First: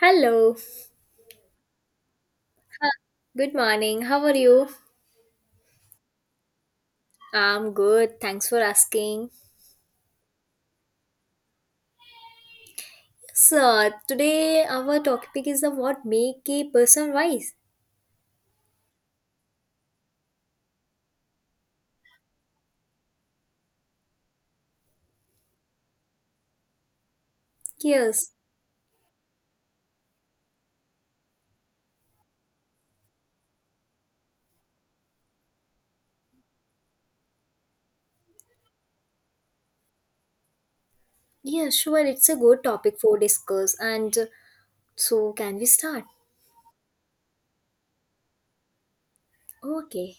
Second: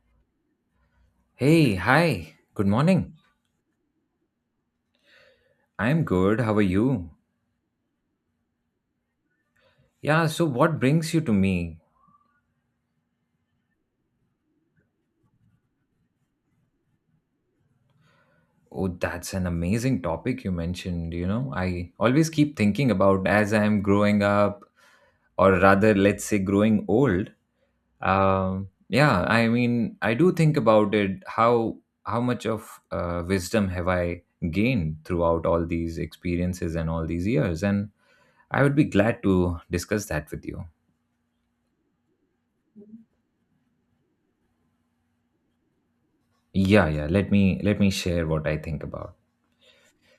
Hello, Hey, hi. Good morning. good morning. How are you? I'm good. How are you? I'm good. Thanks for asking. Yeah, so what brings you to me? So, today our topic is the what make a person wise. Oh, that's an amazing topic you mentioned, you know. I always keep thinking about as I'm growing up or rather let's say growing old. Yes. Yeah, I mean, I do think about it how much of wisdom have I gained throughout all these experiences and all these years and I would be glad to discuss that with you. Yeah, sure. It's a good topic for discuss. And So, can we start? Yeah, yeah, let me share what I think about. Okay.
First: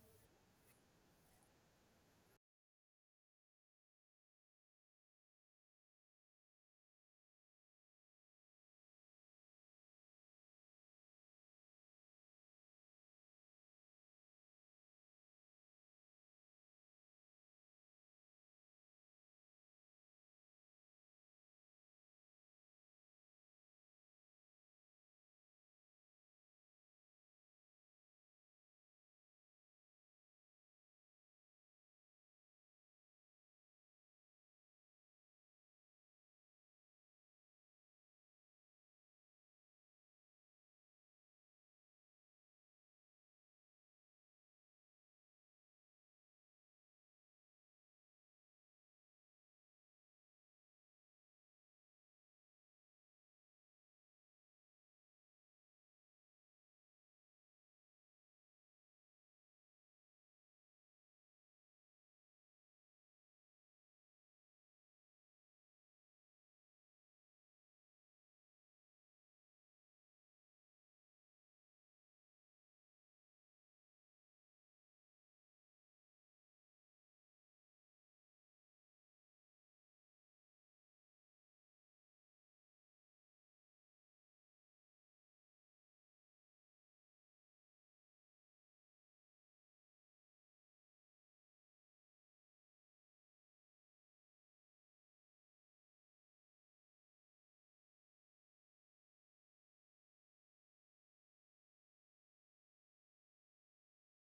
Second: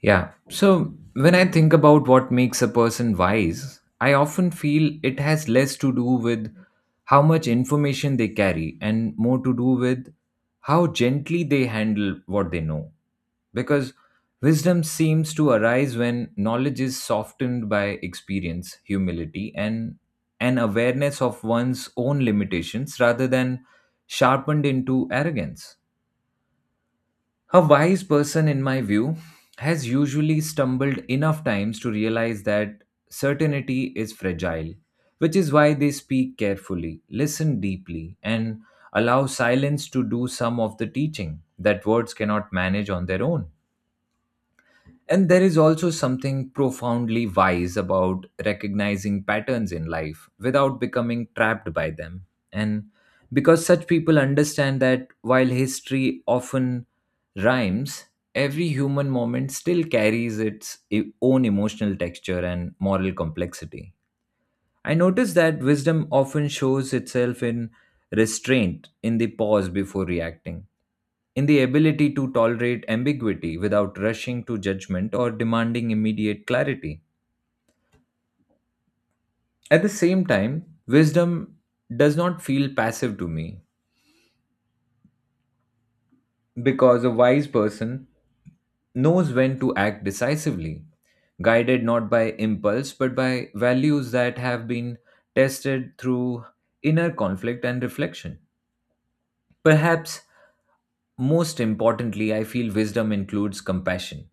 Yeah. So when I think about what makes a person wise, I often feel it has less to do with how much information they carry and more to do with how gently they handle what they know. Because wisdom seems to arise when knowledge is softened by experience, humility, and an awareness of one's own limitations rather than sharpened into arrogance. A wise person, in my view, has usually stumbled enough times to realize that certainty is fragile, which is why they speak carefully, listen deeply, and allow silence to do some of the teaching that words cannot manage on their own. And there is also something profoundly wise about recognizing patterns in life without becoming trapped by them. And because such people understand that while history often rhymes, every human moment still carries own emotional texture and moral complexity. I notice that wisdom often shows itself in restraint, in the pause before reacting, in the ability to tolerate ambiguity without rushing to judgment or demanding immediate clarity. At the same time, wisdom does not feel passive to me because a wise person knows when to act decisively, guided not by impulse but by values that have been tested through inner conflict and reflection. Perhaps most importantly, I feel wisdom includes compassion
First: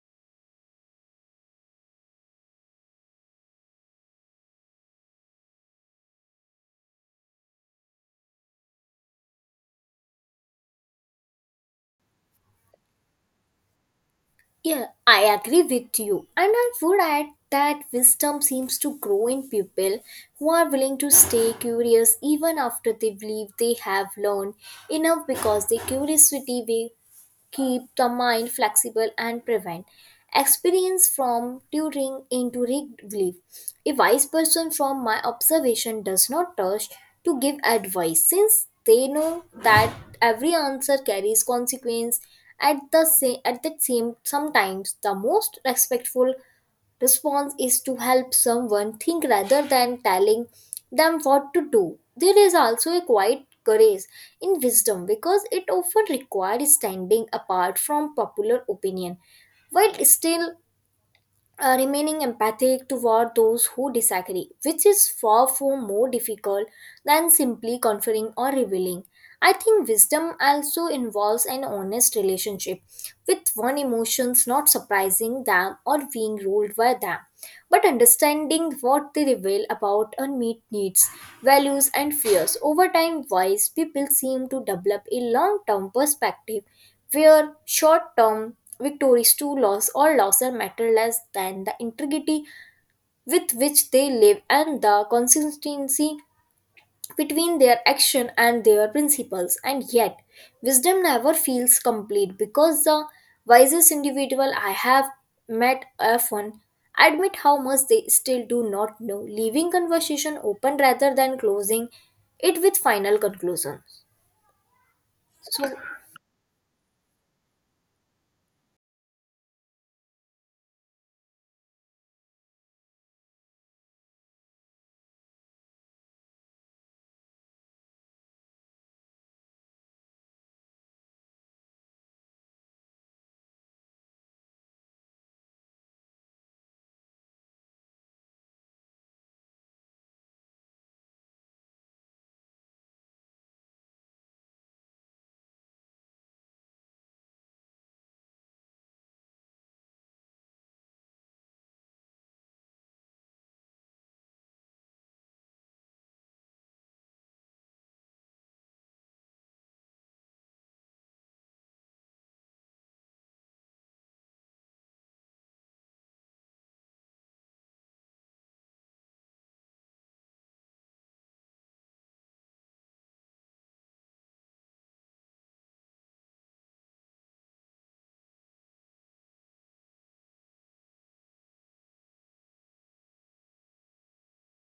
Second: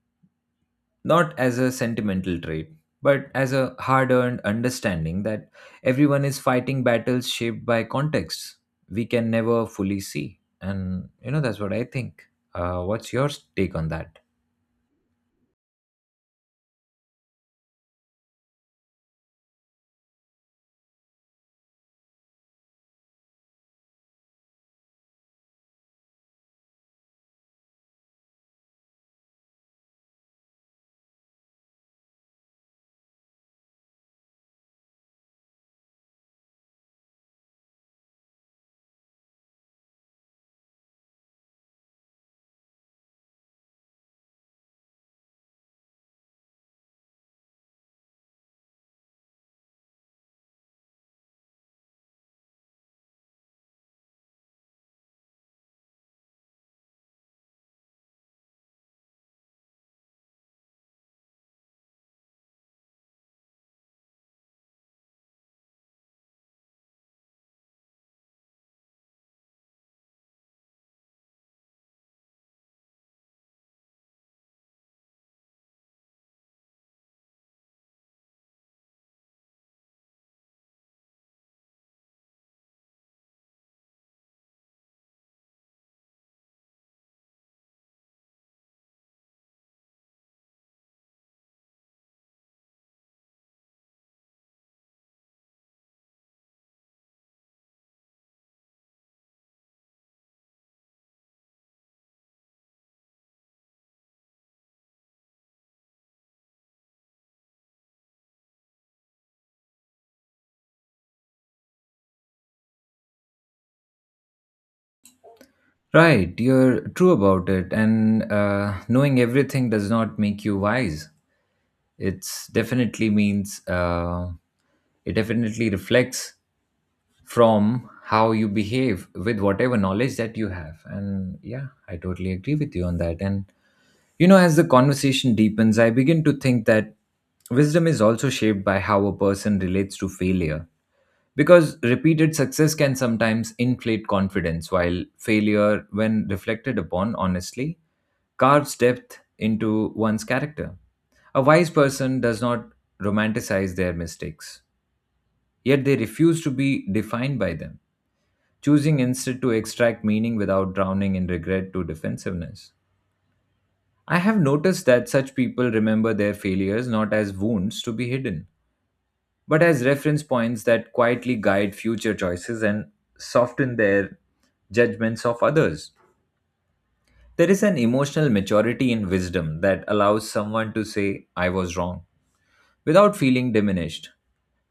not as a sentimental trait, but as a hard earned understanding that everyone is fighting battles shaped by contexts we can never fully see. And, you know, that's what I think. What's your take on that? Yeah, I agree with you. And I would add that wisdom seems to grow in people who are willing to stay curious even after they believe they have learned enough because their curiosity will keep the mind flexible and prevent experience from tutoring into disbelief. A wise person, from my observation, does not rush to give advice since they know that every answer carries consequence at the same sometimes the most respectful response is to help someone think rather than telling them what to do. There is also a quiet courage in wisdom because it often requires standing apart from popular opinion while still remaining empathic toward those who disagree, which is far more difficult than simply conferring or revealing. I think wisdom also involves an honest relationship with one's emotions, not surprising them or being ruled by them but understanding what they reveal about unmet needs, values, and fears. Over time, wise people seem to develop a long term perspective where short term victories to loss or losses matter less than the integrity with which they live and the consistency between their action and their principles, and yet wisdom never feels complete because the wisest individual I have met often admit how much they still do not know, leaving conversation open rather than closing it with final conclusions. So Right, you're true about it, and knowing everything does not make you wise. It's definitely means uh, it definitely reflects from how you behave with whatever knowledge that you have. And yeah, I totally agree with you on that. And you know, as the conversation deepens, I begin to think that wisdom is also shaped by how a person relates to failure. Because repeated success can sometimes inflate confidence, while failure, when reflected upon honestly, carves depth into one's character. A wise person does not romanticize their mistakes, yet they refuse to be defined by them, choosing instead to extract meaning without drowning in regret to defensiveness. I have noticed that such people remember their failures not as wounds to be hidden, but as reference points that quietly guide future choices and soften their judgments of others. There is an emotional maturity in wisdom that allows someone to say, I was wrong, without feeling diminished,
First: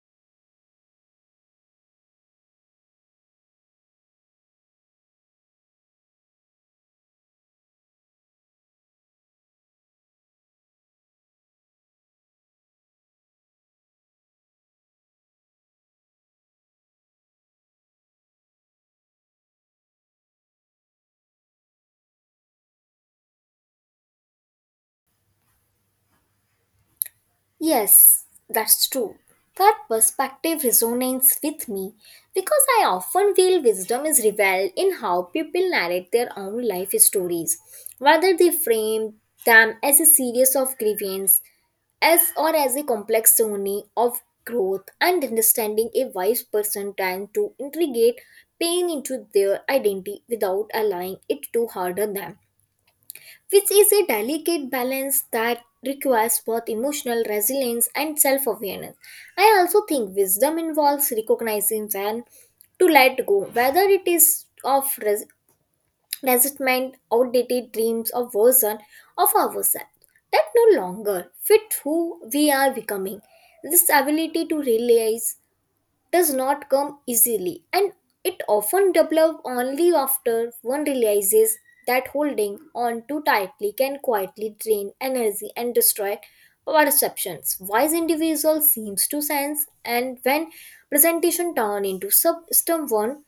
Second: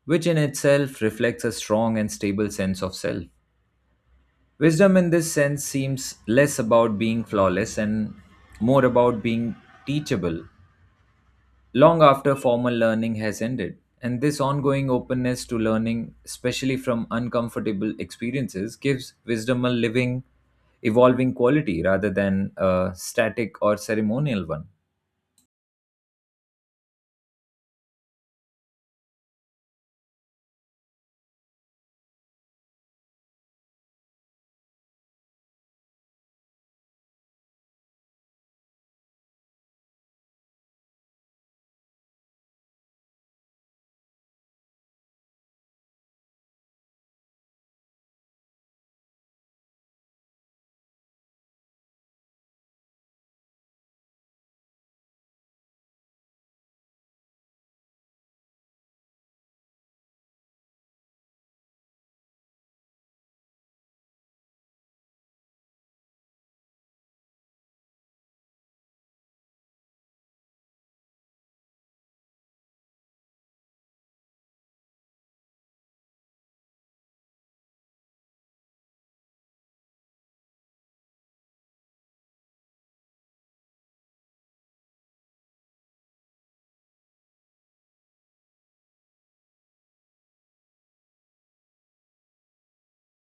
which in itself reflects a strong and stable sense of self. Wisdom in this sense seems less about being flawless and more about being teachable long after formal learning has ended. And this ongoing openness to learning, especially from uncomfortable experiences, gives wisdom a living, evolving quality rather than a static or ceremonial one. yes, that's true. That perspective resonates with me because I often feel wisdom is revealed in how people narrate their own life stories, whether they frame them as a series of grievances as or as a complex journey of growth and understanding. A wise person tends to integrate pain into their identity without allowing it to harden them, which is a delicate balance that requires both emotional resilience and self awareness. I also think wisdom involves recognizing when to let go, whether it is of resentment, outdated dreams, or version of ourselves that no longer fit who we are becoming. This ability to realize does not come easily and it often develops only after one realizes that holding on too tightly can quietly drain energy and destroy perceptions. Wise individual seems to sense and when presentation turn into system one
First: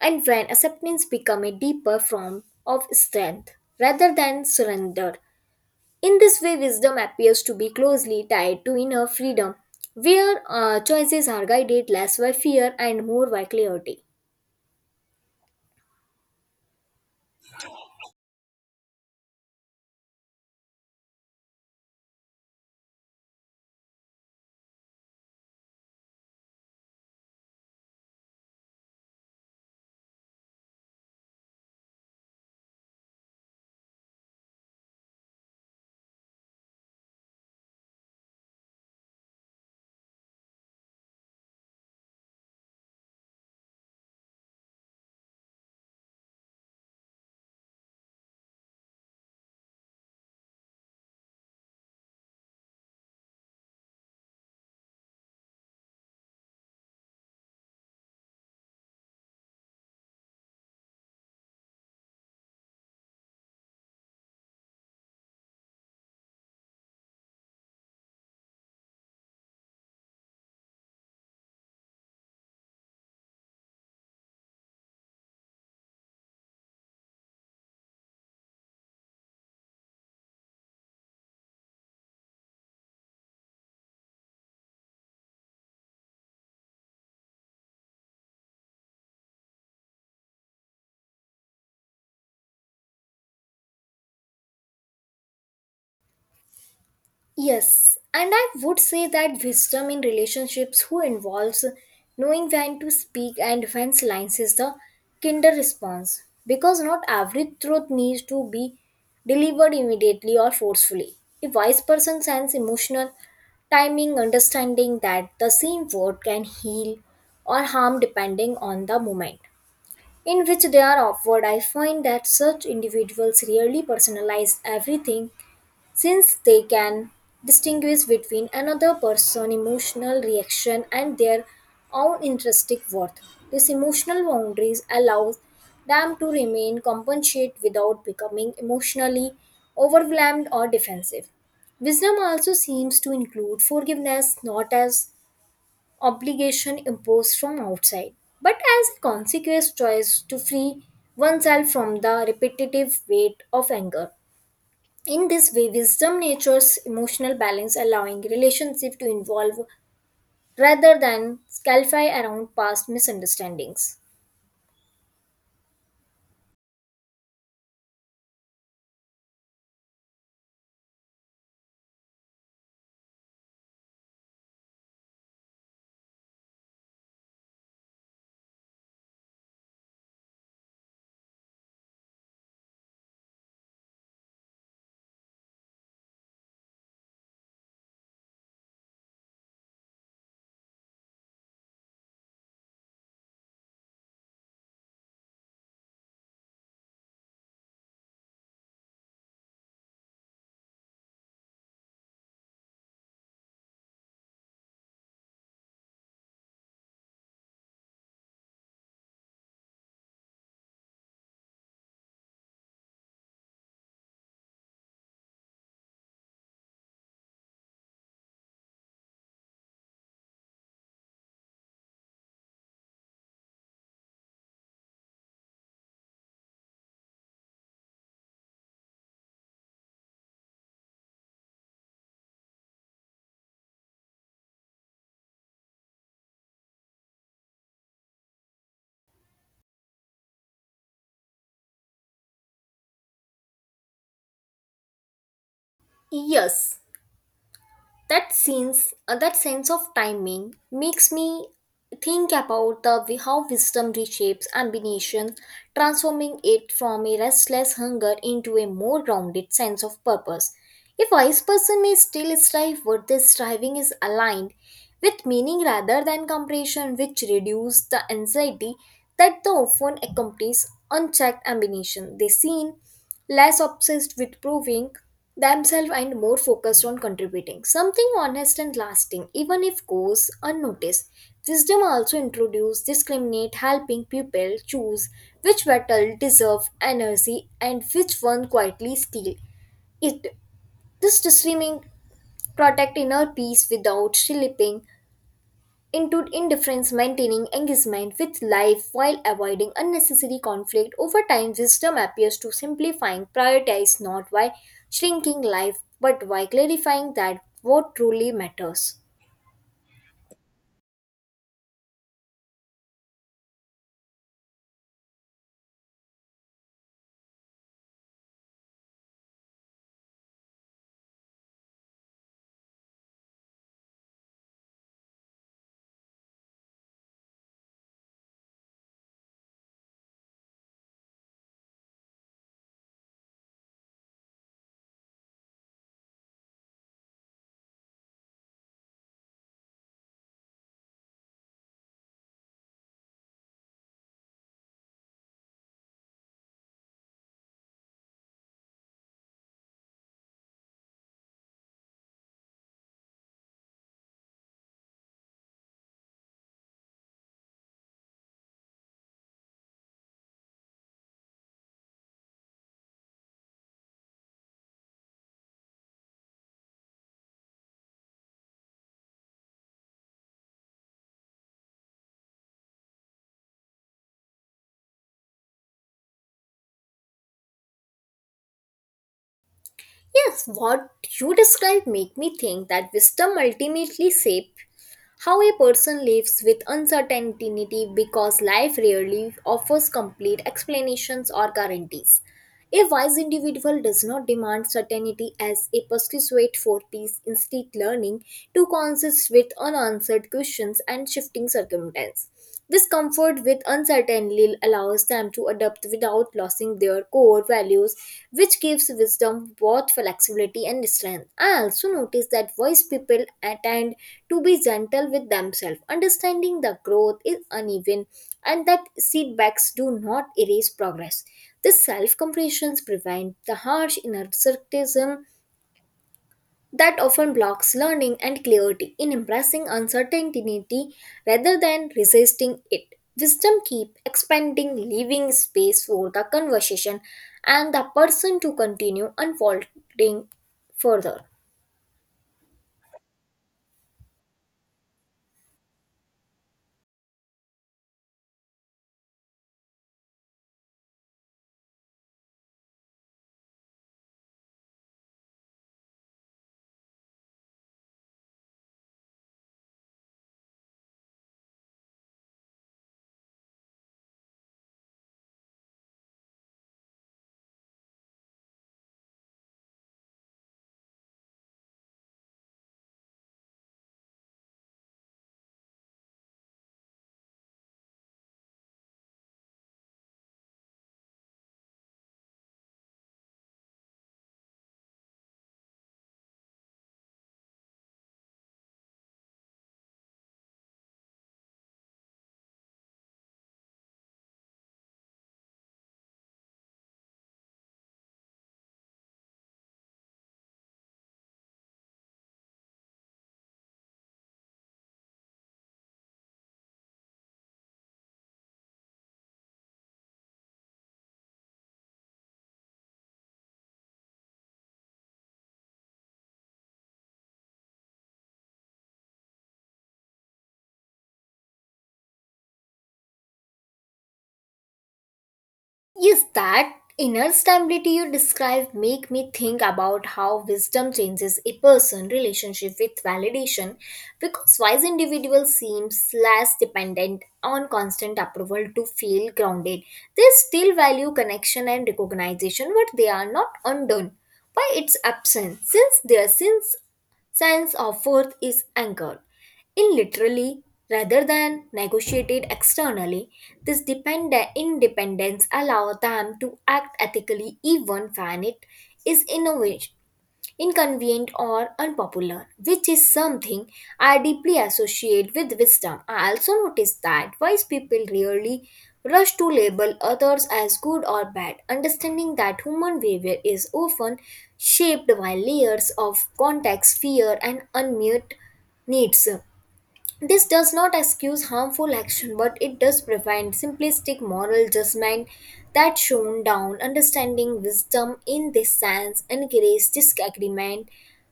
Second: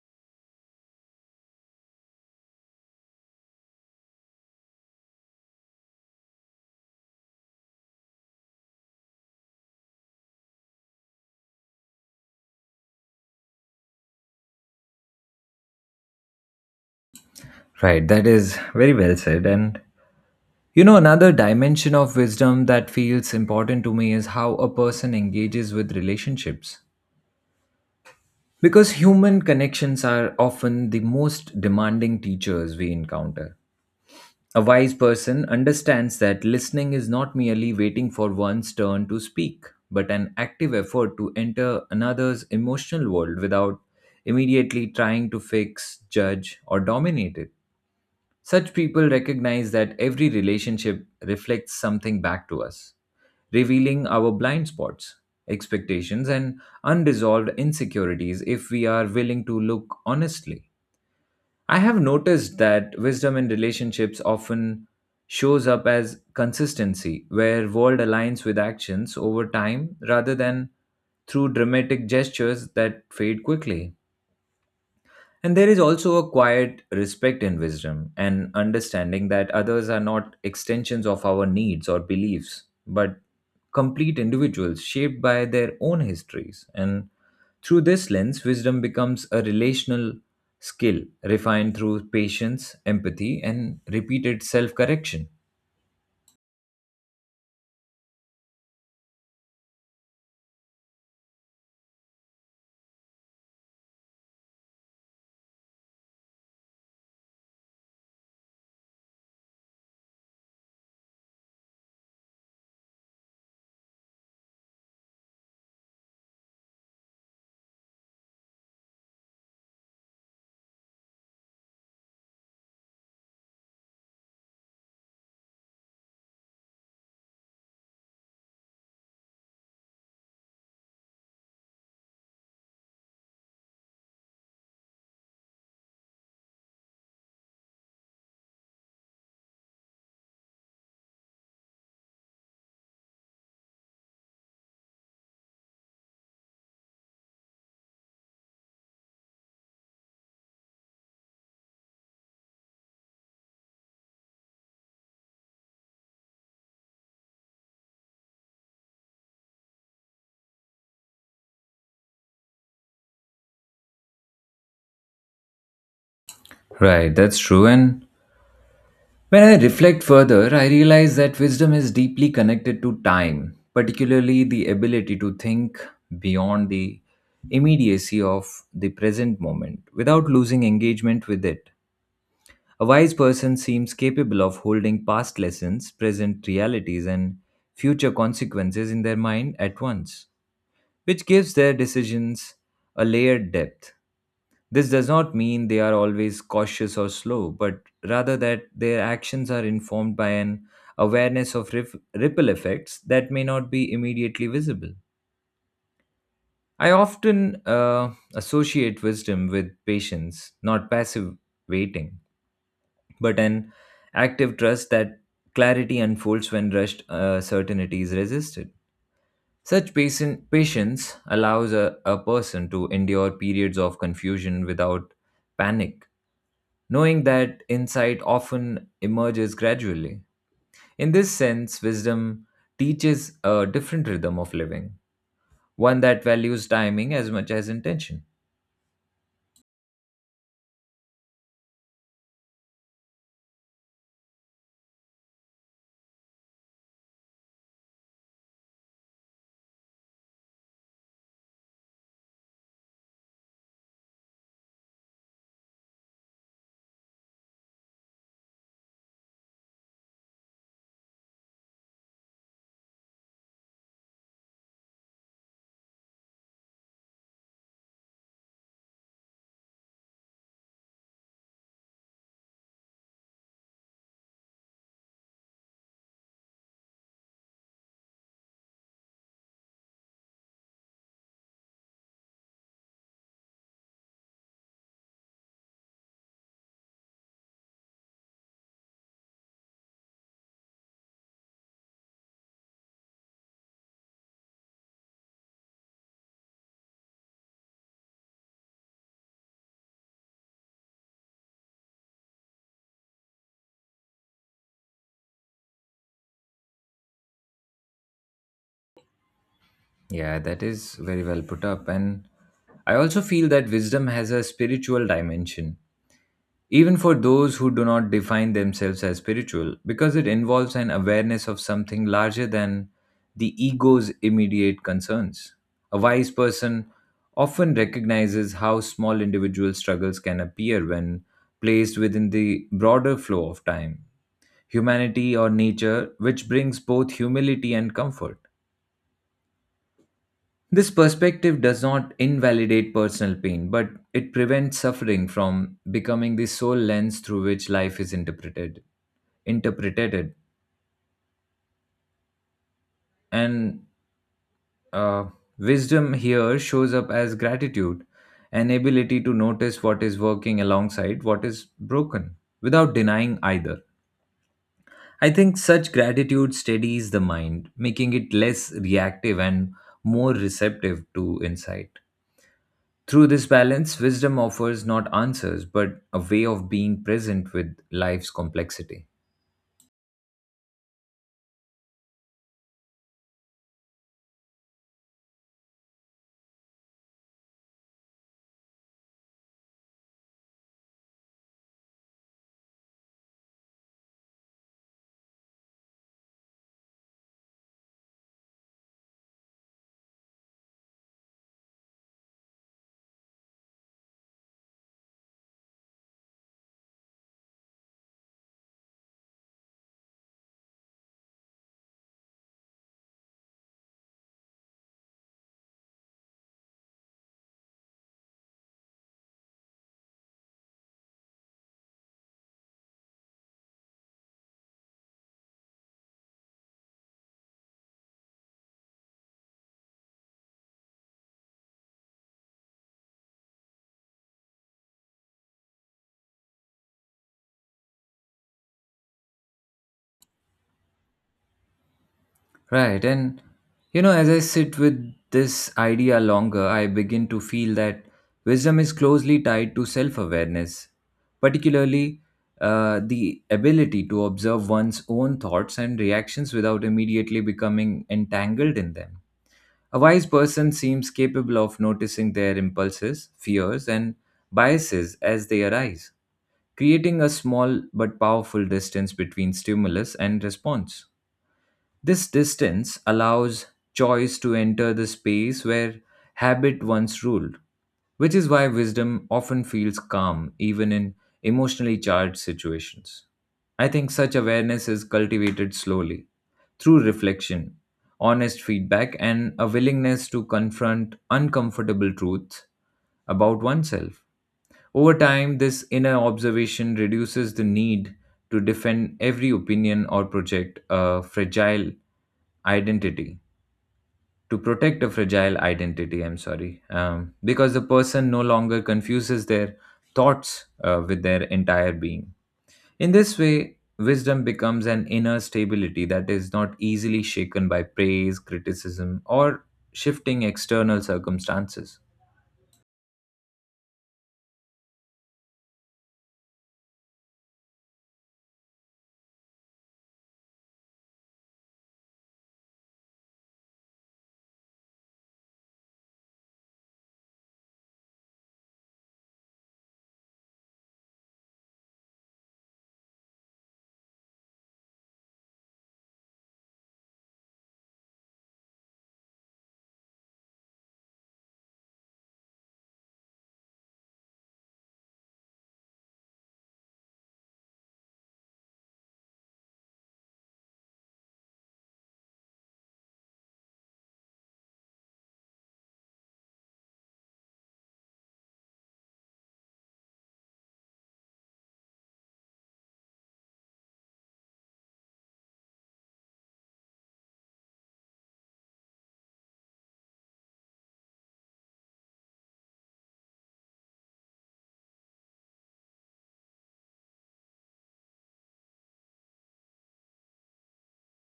and when acceptance become a deeper form of strength rather than surrender. In this way, wisdom appears to be closely tied to inner freedom, where choices are guided less by fear and more by clarity. Right, that is very well said. And you know, another dimension of wisdom that feels important to me is how a person engages with relationships. Because human connections are often the most demanding teachers we encounter. A wise person understands that listening is not merely waiting for one's turn to speak, but an active effort to enter another's emotional world without immediately trying to fix, judge, or dominate it. Such people recognize that every relationship reflects something back to us, revealing our blind spots, expectations, and unresolved insecurities if we are willing to look honestly. I have noticed that wisdom in relationships often shows up as consistency, where word aligns with actions over time rather than through dramatic gestures that fade quickly. And there is also a quiet respect and wisdom, and understanding that others are not extensions of our needs or beliefs, but complete individuals shaped by their own histories. And through this lens, wisdom becomes a relational skill refined through patience, empathy, and repeated self correction. Yes, and I would say that wisdom in relationships who involves knowing when to speak and when silence is the kinder response because not every truth needs to be delivered immediately or forcefully. A wise person sends emotional timing, understanding that the same word can heal or harm depending on the moment in which they are offered. I find that such individuals rarely personalize everything since they can distinguish between another person's emotional reaction and their own intrinsic worth. These emotional boundaries allow them to remain compensate without becoming emotionally overwhelmed or defensive. Wisdom also seems to include forgiveness, not as obligation imposed from outside, but as a consequence choice to free oneself from the repetitive weight of anger. In this way, wisdom natures emotional balance, allowing relationship to evolve rather than scalify around past misunderstandings. Right, that's true. And when I reflect further, I realize that wisdom is deeply connected to time, particularly the ability to think beyond the immediacy of the present moment without losing engagement with it. A wise person seems capable of holding past lessons, present realities, and future consequences in their mind at once, which gives their decisions a layered depth. This does not mean they are always cautious or slow, but rather that their actions are informed by an awareness of ripple effects that may not be immediately visible. I often associate wisdom with patience, not passive waiting, but an active trust that clarity unfolds when rushed certainty is resisted. Such patience allows a person to endure periods of confusion without panic, knowing that insight often emerges gradually. In this sense, wisdom teaches a different rhythm of living, one that values timing as much as intention. Yes. That sense of timing makes me think about the way how wisdom reshapes ambition, transforming it from a restless hunger into a more grounded sense of purpose. A wise person may still strive, but this striving is aligned with meaning rather than comparison, which reduces the anxiety that the often accompanies unchecked ambition. They seen less obsessed with proving themselves and more focused on contributing something honest and lasting even if goes unnoticed. Wisdom also introduces discriminate, helping people choose which battle deserve energy and which one quietly steal it. This discerning protect inner peace without slipping into indifference, maintaining engagement with life while avoiding unnecessary conflict. Over time, wisdom appears to simplifying, prioritize not by shrinking life, but by clarifying that what truly matters. Yeah, that is very well put up. And I also feel that wisdom has a spiritual dimension even for those who do not define themselves as spiritual, because it involves an awareness of something larger than the ego's immediate concerns. A wise person often recognizes how small individual struggles can appear when placed within the broader flow of time, humanity, or nature, which brings both humility and comfort. This perspective does not invalidate personal pain, but it prevents suffering from becoming the sole lens through which life is interpreted. Interpreted, and uh, Wisdom here shows up as gratitude, an ability to notice what is working alongside what is broken, without denying either. I think such gratitude steadies the mind, making it less reactive and more receptive to insight. Through this balance, wisdom offers not answers, but a way of being present with life's complexity. Yes, what you described make me think that wisdom ultimately shape how a person lives with uncertainty because life rarely offers complete explanations or guarantees. A wise individual does not demand certainty as a pursuit for peace, instead learning to consist with unanswered questions and shifting circumstances. This comfort with uncertainty allows them to adapt without losing their core values, which gives wisdom both flexibility and strength. I also notice that wise people attend to be gentle with themselves, understanding that growth is uneven and that setbacks do not erase progress. This self-compassion prevents the harsh inner criticism that often blocks learning and clarity in embracing uncertainty rather than resisting it. Wisdom keep expanding, leaving space for the conversation and the person to continue unfolding further. Right. And, you know, as I sit with this idea longer, I begin to feel that wisdom is closely tied to self awareness, particularly the ability to observe one's own thoughts and reactions without immediately becoming entangled in them. A wise person seems capable of noticing their impulses, fears, and biases as they arise, creating a small but powerful distance between stimulus and response. This distance allows choice to enter the space where habit once ruled, which is why wisdom often feels calm even in emotionally charged situations. I think such awareness is cultivated slowly through reflection, honest feedback, and a willingness to confront uncomfortable truths about oneself. Over time, this inner observation reduces the need to defend every opinion or project a fragile identity. To protect a fragile identity, I'm sorry, because the person no longer confuses their thoughts with their entire being. In this way, wisdom becomes an inner stability that is not easily shaken by praise, criticism, or shifting external circumstances. Yes, that inner stability you described make me think about how wisdom changes a person' relationship with validation because wise individuals seems less dependent on constant approval to feel grounded. They still value connection and recognition, but they are not undone by its absence, since their since sense of worth is anchored in literally rather than negotiated externally. This dependent independence allows them to act ethically even when it is innovation inconvenient or unpopular, which is something I deeply associate with wisdom. I also notice that wise people rarely rush to label others as good or bad, understanding that human behavior is often shaped by layers of context, fear, and unmet needs. This does not excuse harmful action, but it does prevent simplistic moral judgment that shone down. Understanding wisdom in this sense encourages disagreement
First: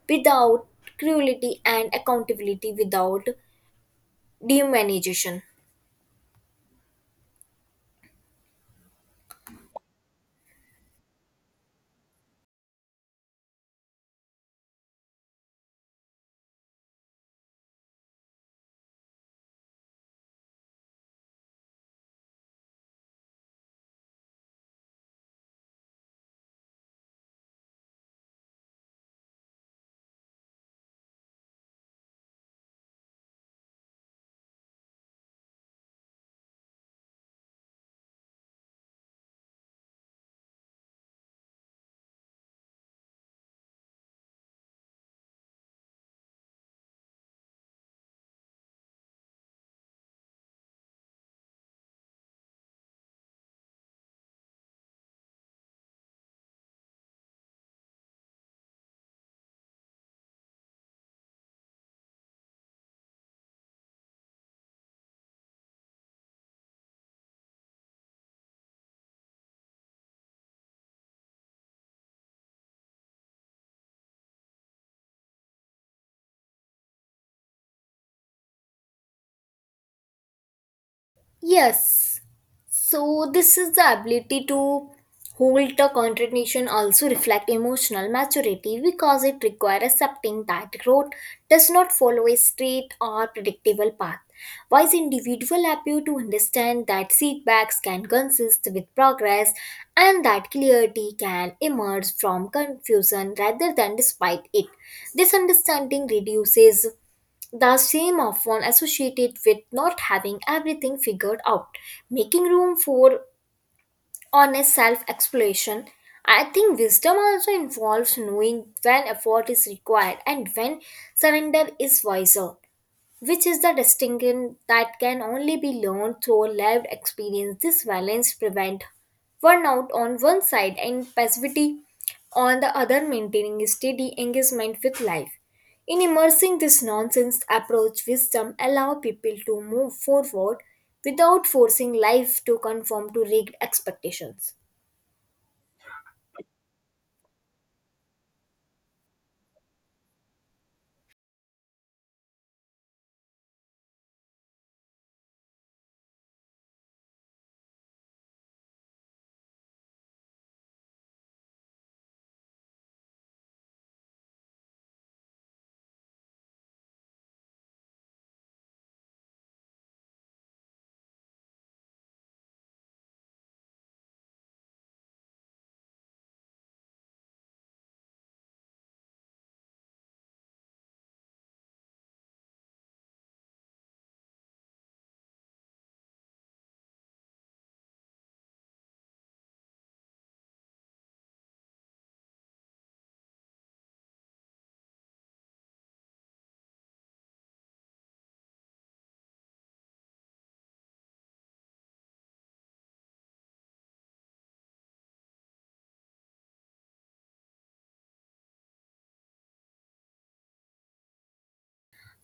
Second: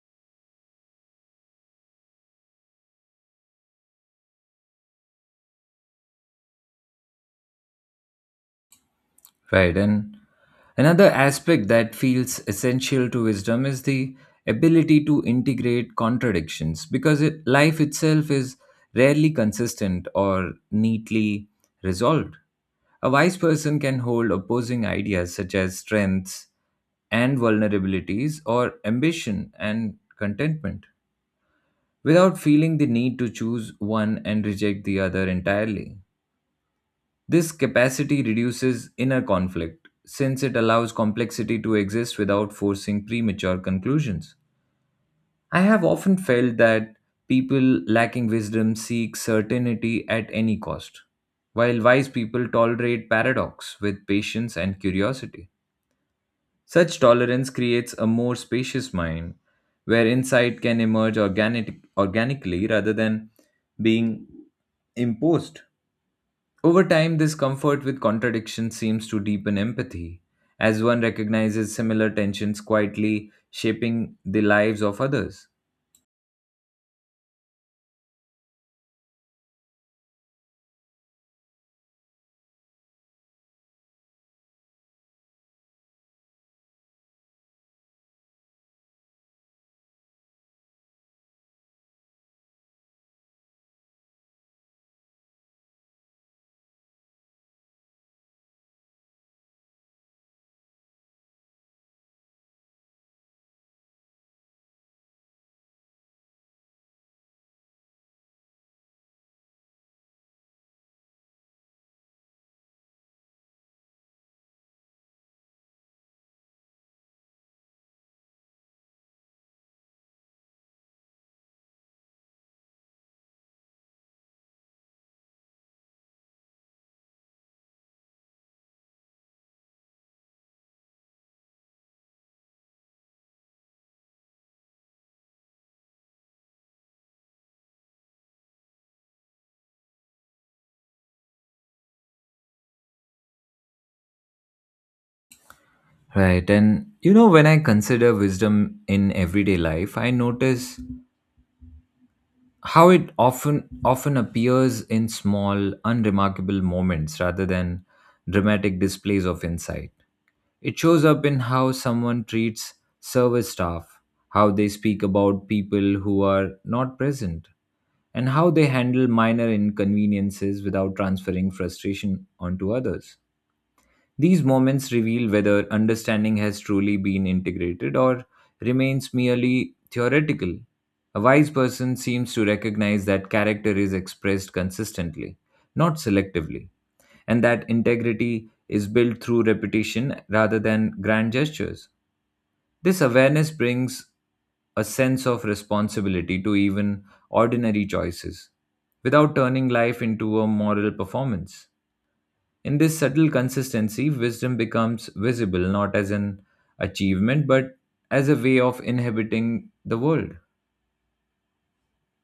without cruelty and accountability without demonization. Right. And another aspect that feels essential to wisdom is the ability to integrate contradictions because life itself is rarely consistent or neatly resolved. A wise person can hold opposing ideas such as strengths and vulnerabilities or ambition and contentment without feeling the need to choose one and reject the other entirely. This capacity reduces inner conflict, since it allows complexity to exist without forcing premature conclusions. I have often felt that people lacking wisdom seek certainty at any cost, while wise people tolerate paradox with patience and curiosity. Such tolerance creates a more spacious mind where insight can emerge organically rather than being imposed. Over time, this comfort with contradiction seems to deepen empathy, as one recognizes similar tensions quietly shaping the lives of others. Yes. So this is the ability to hold the contradiction also reflect emotional maturity because it requires accepting that growth does not follow a straight or predictable path. Wise individuals appear to understand that setbacks can consist with progress and that clarity can emerge from confusion rather than despite it. This understanding reduces the same often associated with not having everything figured out, making room for honest self exploration. I think wisdom also involves knowing when effort is required and when surrender is wiser, which is the distinction that can only be learned through lived experience. This balance prevents burnout on one side and passivity on the other, maintaining a steady engagement with life. In immersing this nonsense approach, wisdom allow people to move forward without forcing life to conform to rigged expectations. Right, and you know, when I consider wisdom in everyday life, I notice how it often appears in small, unremarkable moments rather than dramatic displays of insight. It shows up in how someone treats service staff, how they speak about people who are not present, and how they handle minor inconveniences without transferring frustration onto others. These moments reveal whether understanding has truly been integrated or remains merely theoretical. A wise person seems to recognize that character is expressed consistently, not selectively, and that integrity is built through repetition rather than grand gestures. This awareness brings a sense of responsibility to even ordinary choices without turning life into a moral performance. In this subtle consistency, wisdom becomes visible not as an achievement but as a way of inhabiting the world.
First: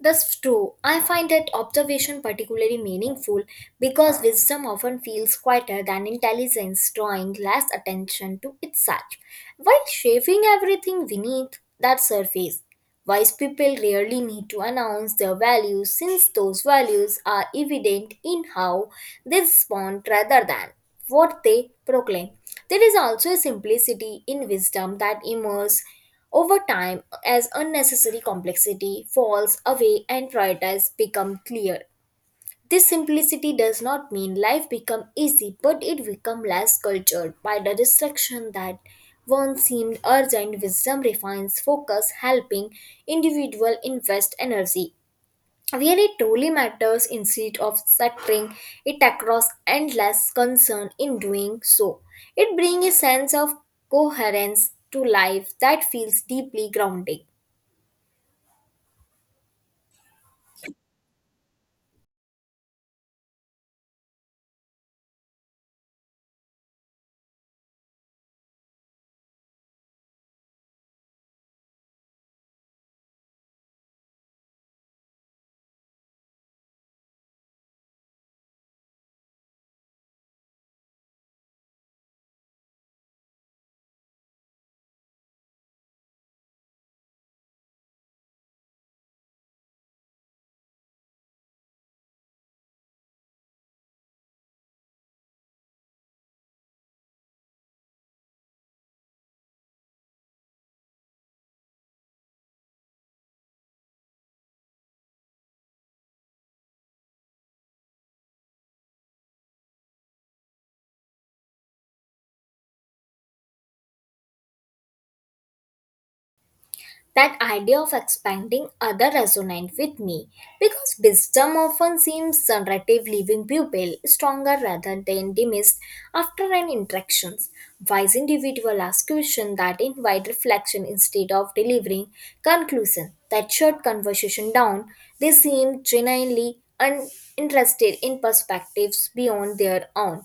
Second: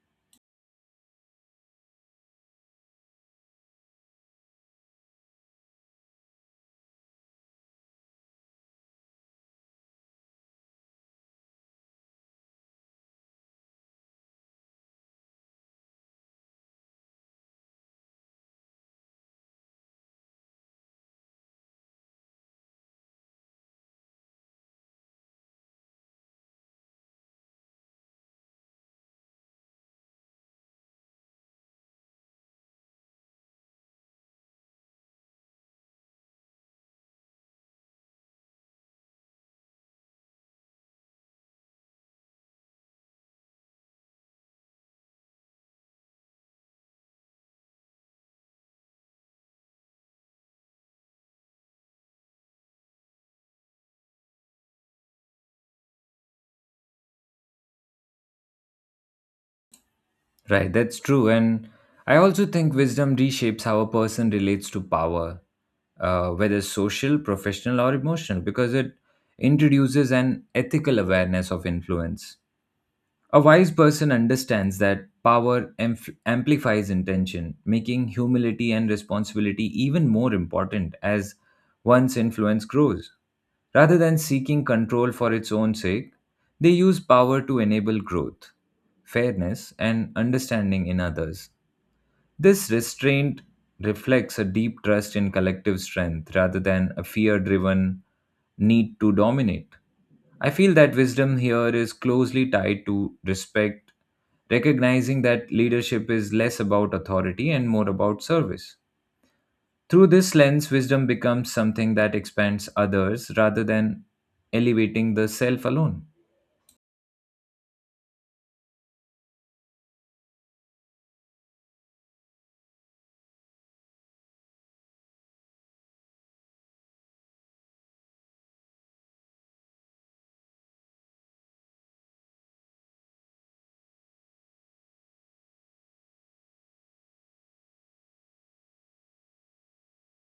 That's true. I find that observation particularly meaningful because wisdom often feels quieter than intelligence, drawing less attention to itself, while shaving everything beneath that surface. Wise people rarely need to announce their values since those values are evident in how they respond rather than what they proclaim. There is also a simplicity in wisdom that emerges over time as unnecessary complexity falls away and priorities become clear. This simplicity does not mean life become easy, but it become less cultured by the distraction that once seemed urgent. Wisdom refines focus, helping individual invest energy where truly matters instead of scattering it across endless concern in doing so. It brings a sense of coherence to life that feels deeply grounding. Right, that's true. And I also think wisdom reshapes how a person relates to power, whether social, professional, or emotional, because it introduces an ethical awareness of influence. A wise person understands that power amplifies intention, making humility and responsibility even more important as one's influence grows. Rather than seeking control for its own sake, they use power to enable growth, fairness, and understanding in others. This restraint reflects a deep trust in collective strength rather than a fear driven need to dominate. I feel that wisdom here is closely tied to respect, recognizing that leadership is less about authority and more about service. Through this lens, wisdom becomes something that expands others rather than elevating the self alone. That idea of expanding other resonant with me because wisdom often seems generative, leaving pupil stronger rather than dismissed after an interactions. Wise individual ask questions that invite reflection instead of delivering conclusion that shut conversation down. They seem genuinely uninterested in perspectives beyond their own,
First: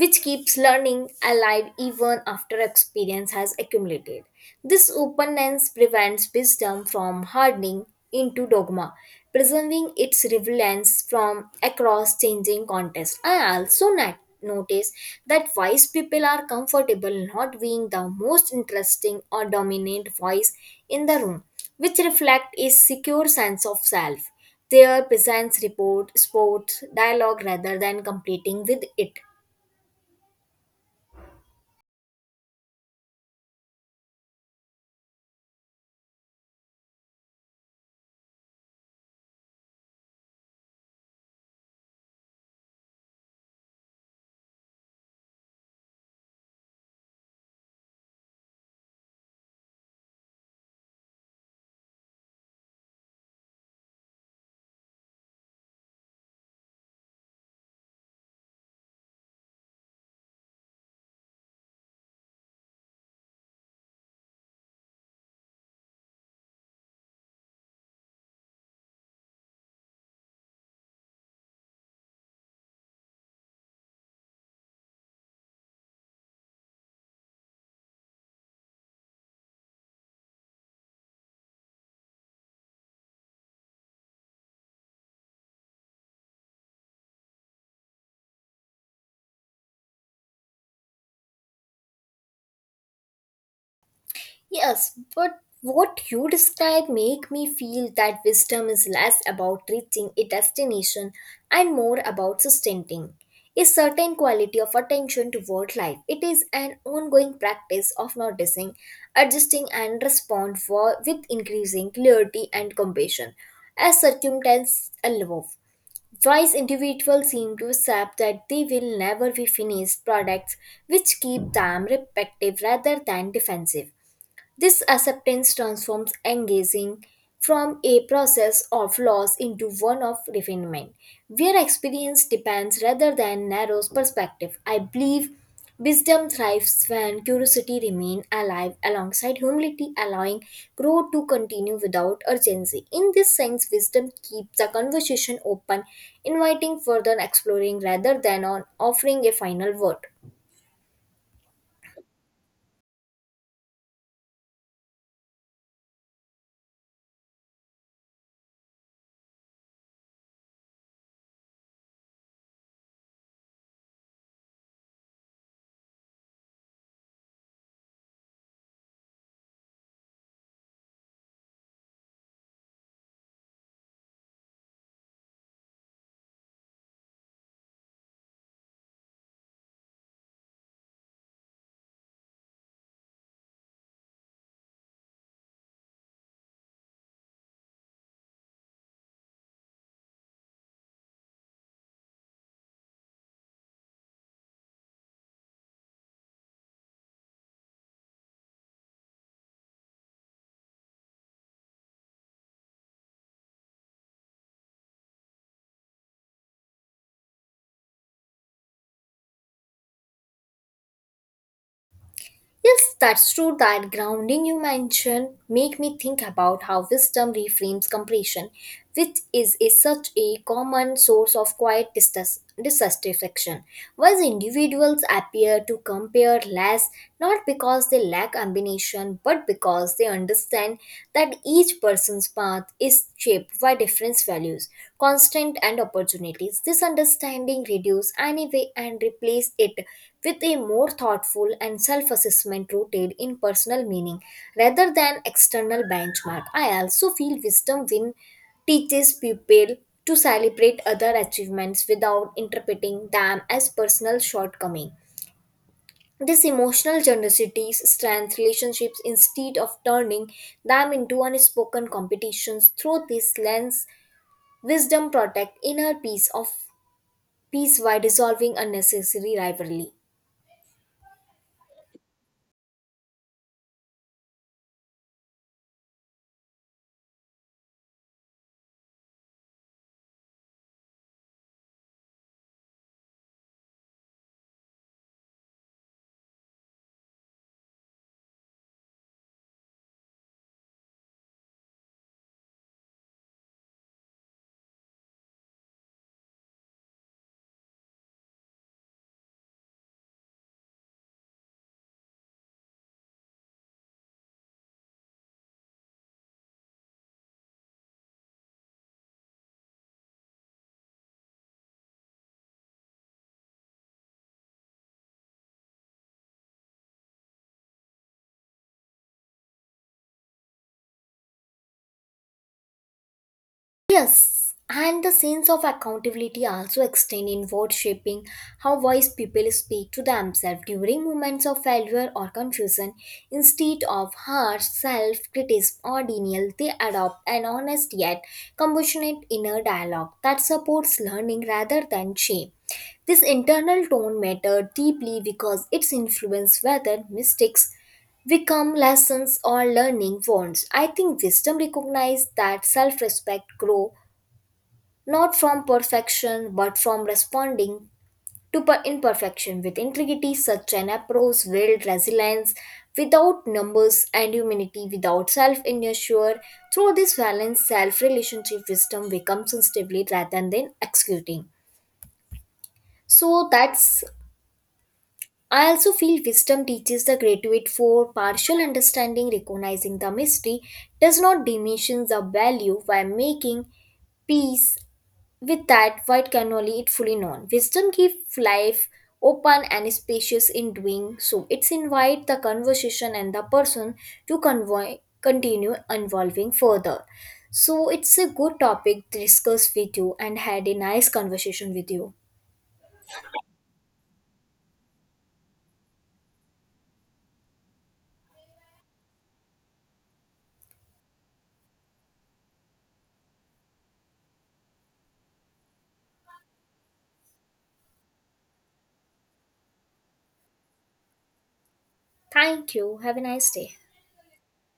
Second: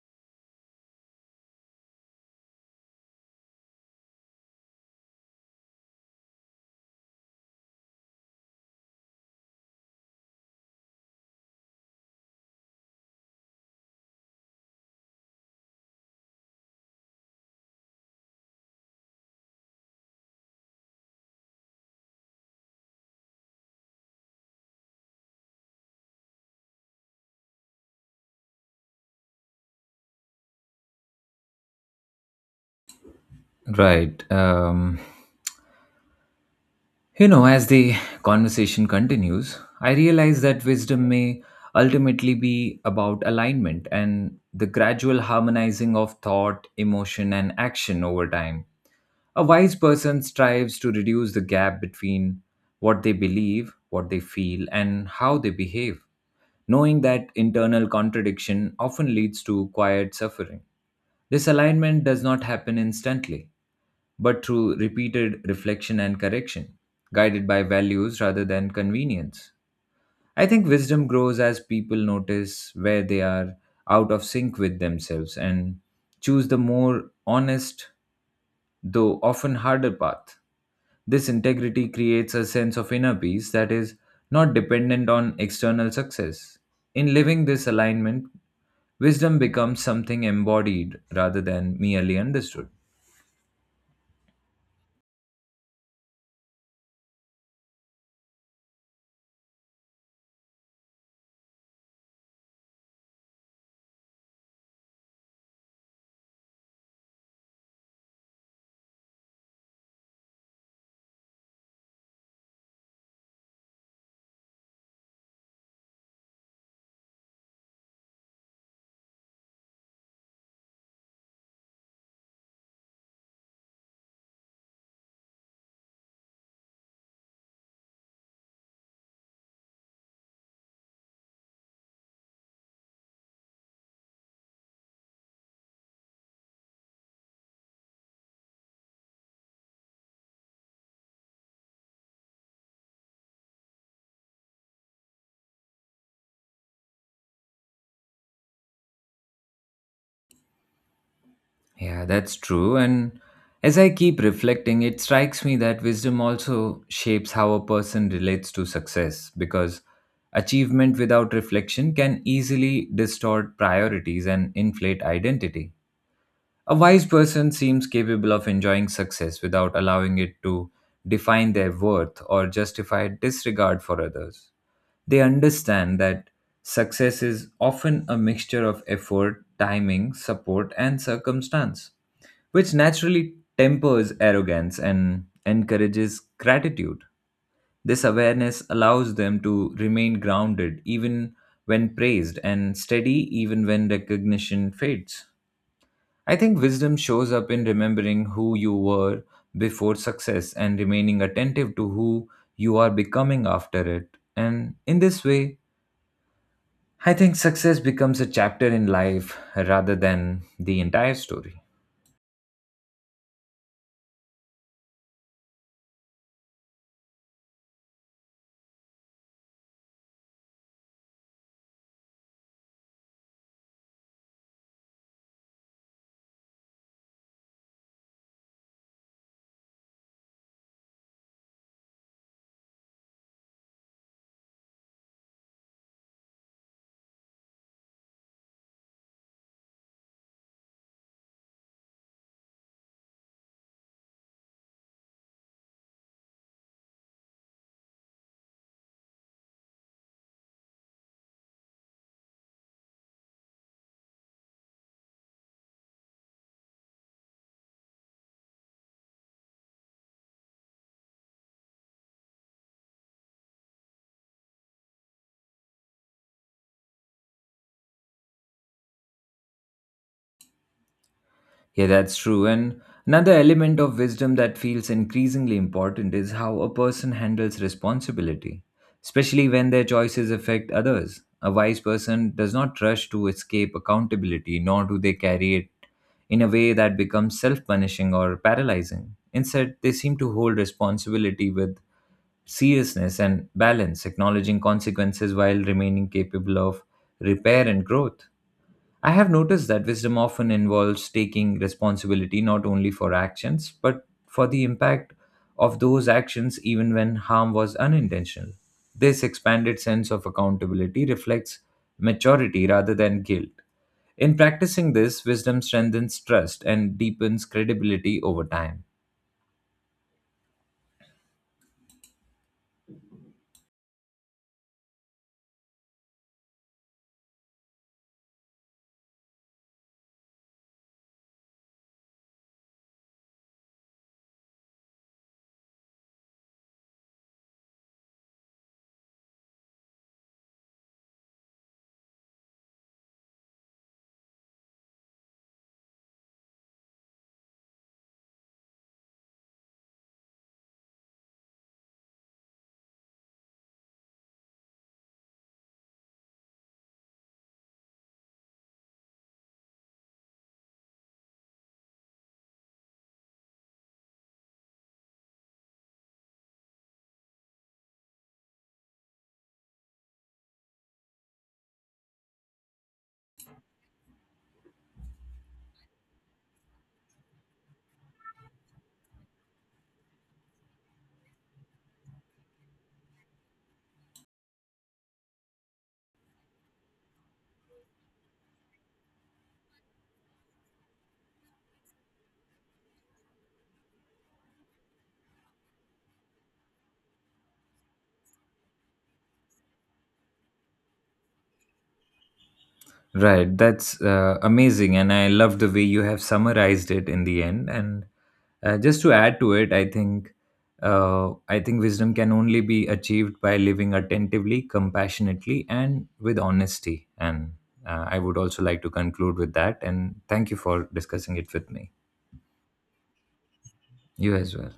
which keeps learning alive even after experience has accumulated. This openness prevents wisdom from hardening into dogma, preserving its relevance from across changing contexts. I also not notice that wise people are comfortable not being the most interesting or dominant voice in the room, which reflect a secure sense of self. Their presence report sports dialogue rather than competing with it. Right. You know, as the conversation continues, I realize that wisdom may ultimately be about alignment and the gradual harmonizing of thought, emotion, and action over time. A wise person strives to reduce the gap between what they believe, what they feel, and how they behave, knowing that internal contradiction often leads to quiet suffering. This alignment does not happen instantly but through repeated reflection and correction, guided by values rather than convenience. I think wisdom grows as people notice where they are out of sync with themselves and choose the more honest, though often harder path. This integrity creates a sense of inner peace that is not dependent on external success. In living this alignment, wisdom becomes something embodied rather than merely understood. Yes, but what you describe make me feel that wisdom is less about reaching a destination and more about sustaining a certain quality of attention toward life. It is an ongoing practice of noticing, adjusting, and respond for with increasing clarity and compassion as circumstances evolve. Wise individuals seem to accept that they will never be finished products, which keep them reflective rather than defensive. This acceptance transforms engaging from a process of loss into one of refinement, where experience depends rather than narrows perspective. I believe wisdom thrives when curiosity remains alive alongside humility, allowing growth to continue without urgency. In this sense, wisdom keeps the conversation open, inviting further exploring rather than on offering a final word. Yeah, that's true. And as I keep reflecting, it strikes me that wisdom also shapes how a person relates to success because achievement without reflection can easily distort priorities and inflate identity. A wise person seems capable of enjoying success without allowing it to define their worth or justify disregard for others. They understand that success is often a mixture of effort, timing, support, and circumstance, which naturally tempers arrogance and encourages gratitude. This awareness allows them to remain grounded even when praised and steady even when recognition fades. I think wisdom shows up in remembering who you were before success and remaining attentive to who you are becoming after it. And in this way, I think success becomes a chapter in life rather than the entire story. Yes, that's true. That grounding you mentioned make me think about how wisdom reframes comparison, which is a, such a common source of quiet dissatisfaction. While individuals appear to compare less, not because they lack ambition, but because they understand that each person's path is shaped by different values, constant and opportunities. This understanding reduces anyway and replace it with a more thoughtful and self assessment rooted in personal meaning rather than external benchmark. I also feel Wisdom Win teaches people to celebrate other achievements without interpreting them as personal shortcoming. This emotional generosity strengthens relationships instead of turning them into unspoken competitions. Through this lens, wisdom protects inner peace while dissolving unnecessary rivalry. Yeah, that's true. And another element of wisdom that feels increasingly important is how a person handles responsibility, especially when their choices affect others. A wise person does not rush to escape accountability, nor do they carry it in a way that becomes self punishing or paralyzing. Instead, they seem to hold responsibility with seriousness and balance, acknowledging consequences while remaining capable of repair and growth. I have noticed that wisdom often involves taking responsibility not only for actions, but for the impact of those actions even when harm was unintentional. This expanded sense of accountability reflects maturity rather than guilt. In practicing this, wisdom strengthens trust and deepens credibility over time. Yes, and the sense of accountability also extend inward, shaping how wise people speak to themselves during moments of failure or confusion. Instead of harsh self-criticism or denial, they adopt an honest yet compassionate inner dialogue that supports learning rather than shame. This internal tone matters deeply because it's influence whether mistakes become lessons or learning wounds. I think wisdom recognizes that self-respect grows not from perfection but from responding to imperfection with integrity. Such an approach builds resilience without numbers and humanity without self inertia. Through this balanced self relationship, wisdom becomes instinctively rather than executing, so that's I also feel wisdom teaches the graduate for partial understanding, recognizing the mystery, does not diminish the value by making peace with that, what can only it fully known. Wisdom gives life open and spacious in doing so. It's invite the conversation and the person to continue evolving further. So it's a good topic to discuss with you and had a nice conversation with you. Right, that's amazing, and I love the way you have summarized it in the end. And just to add to it, I think wisdom can only be achieved by living attentively, compassionately, and with honesty. And I would also like to conclude with that. And thank you for discussing it with me. Thank you. Have a nice day. You as well.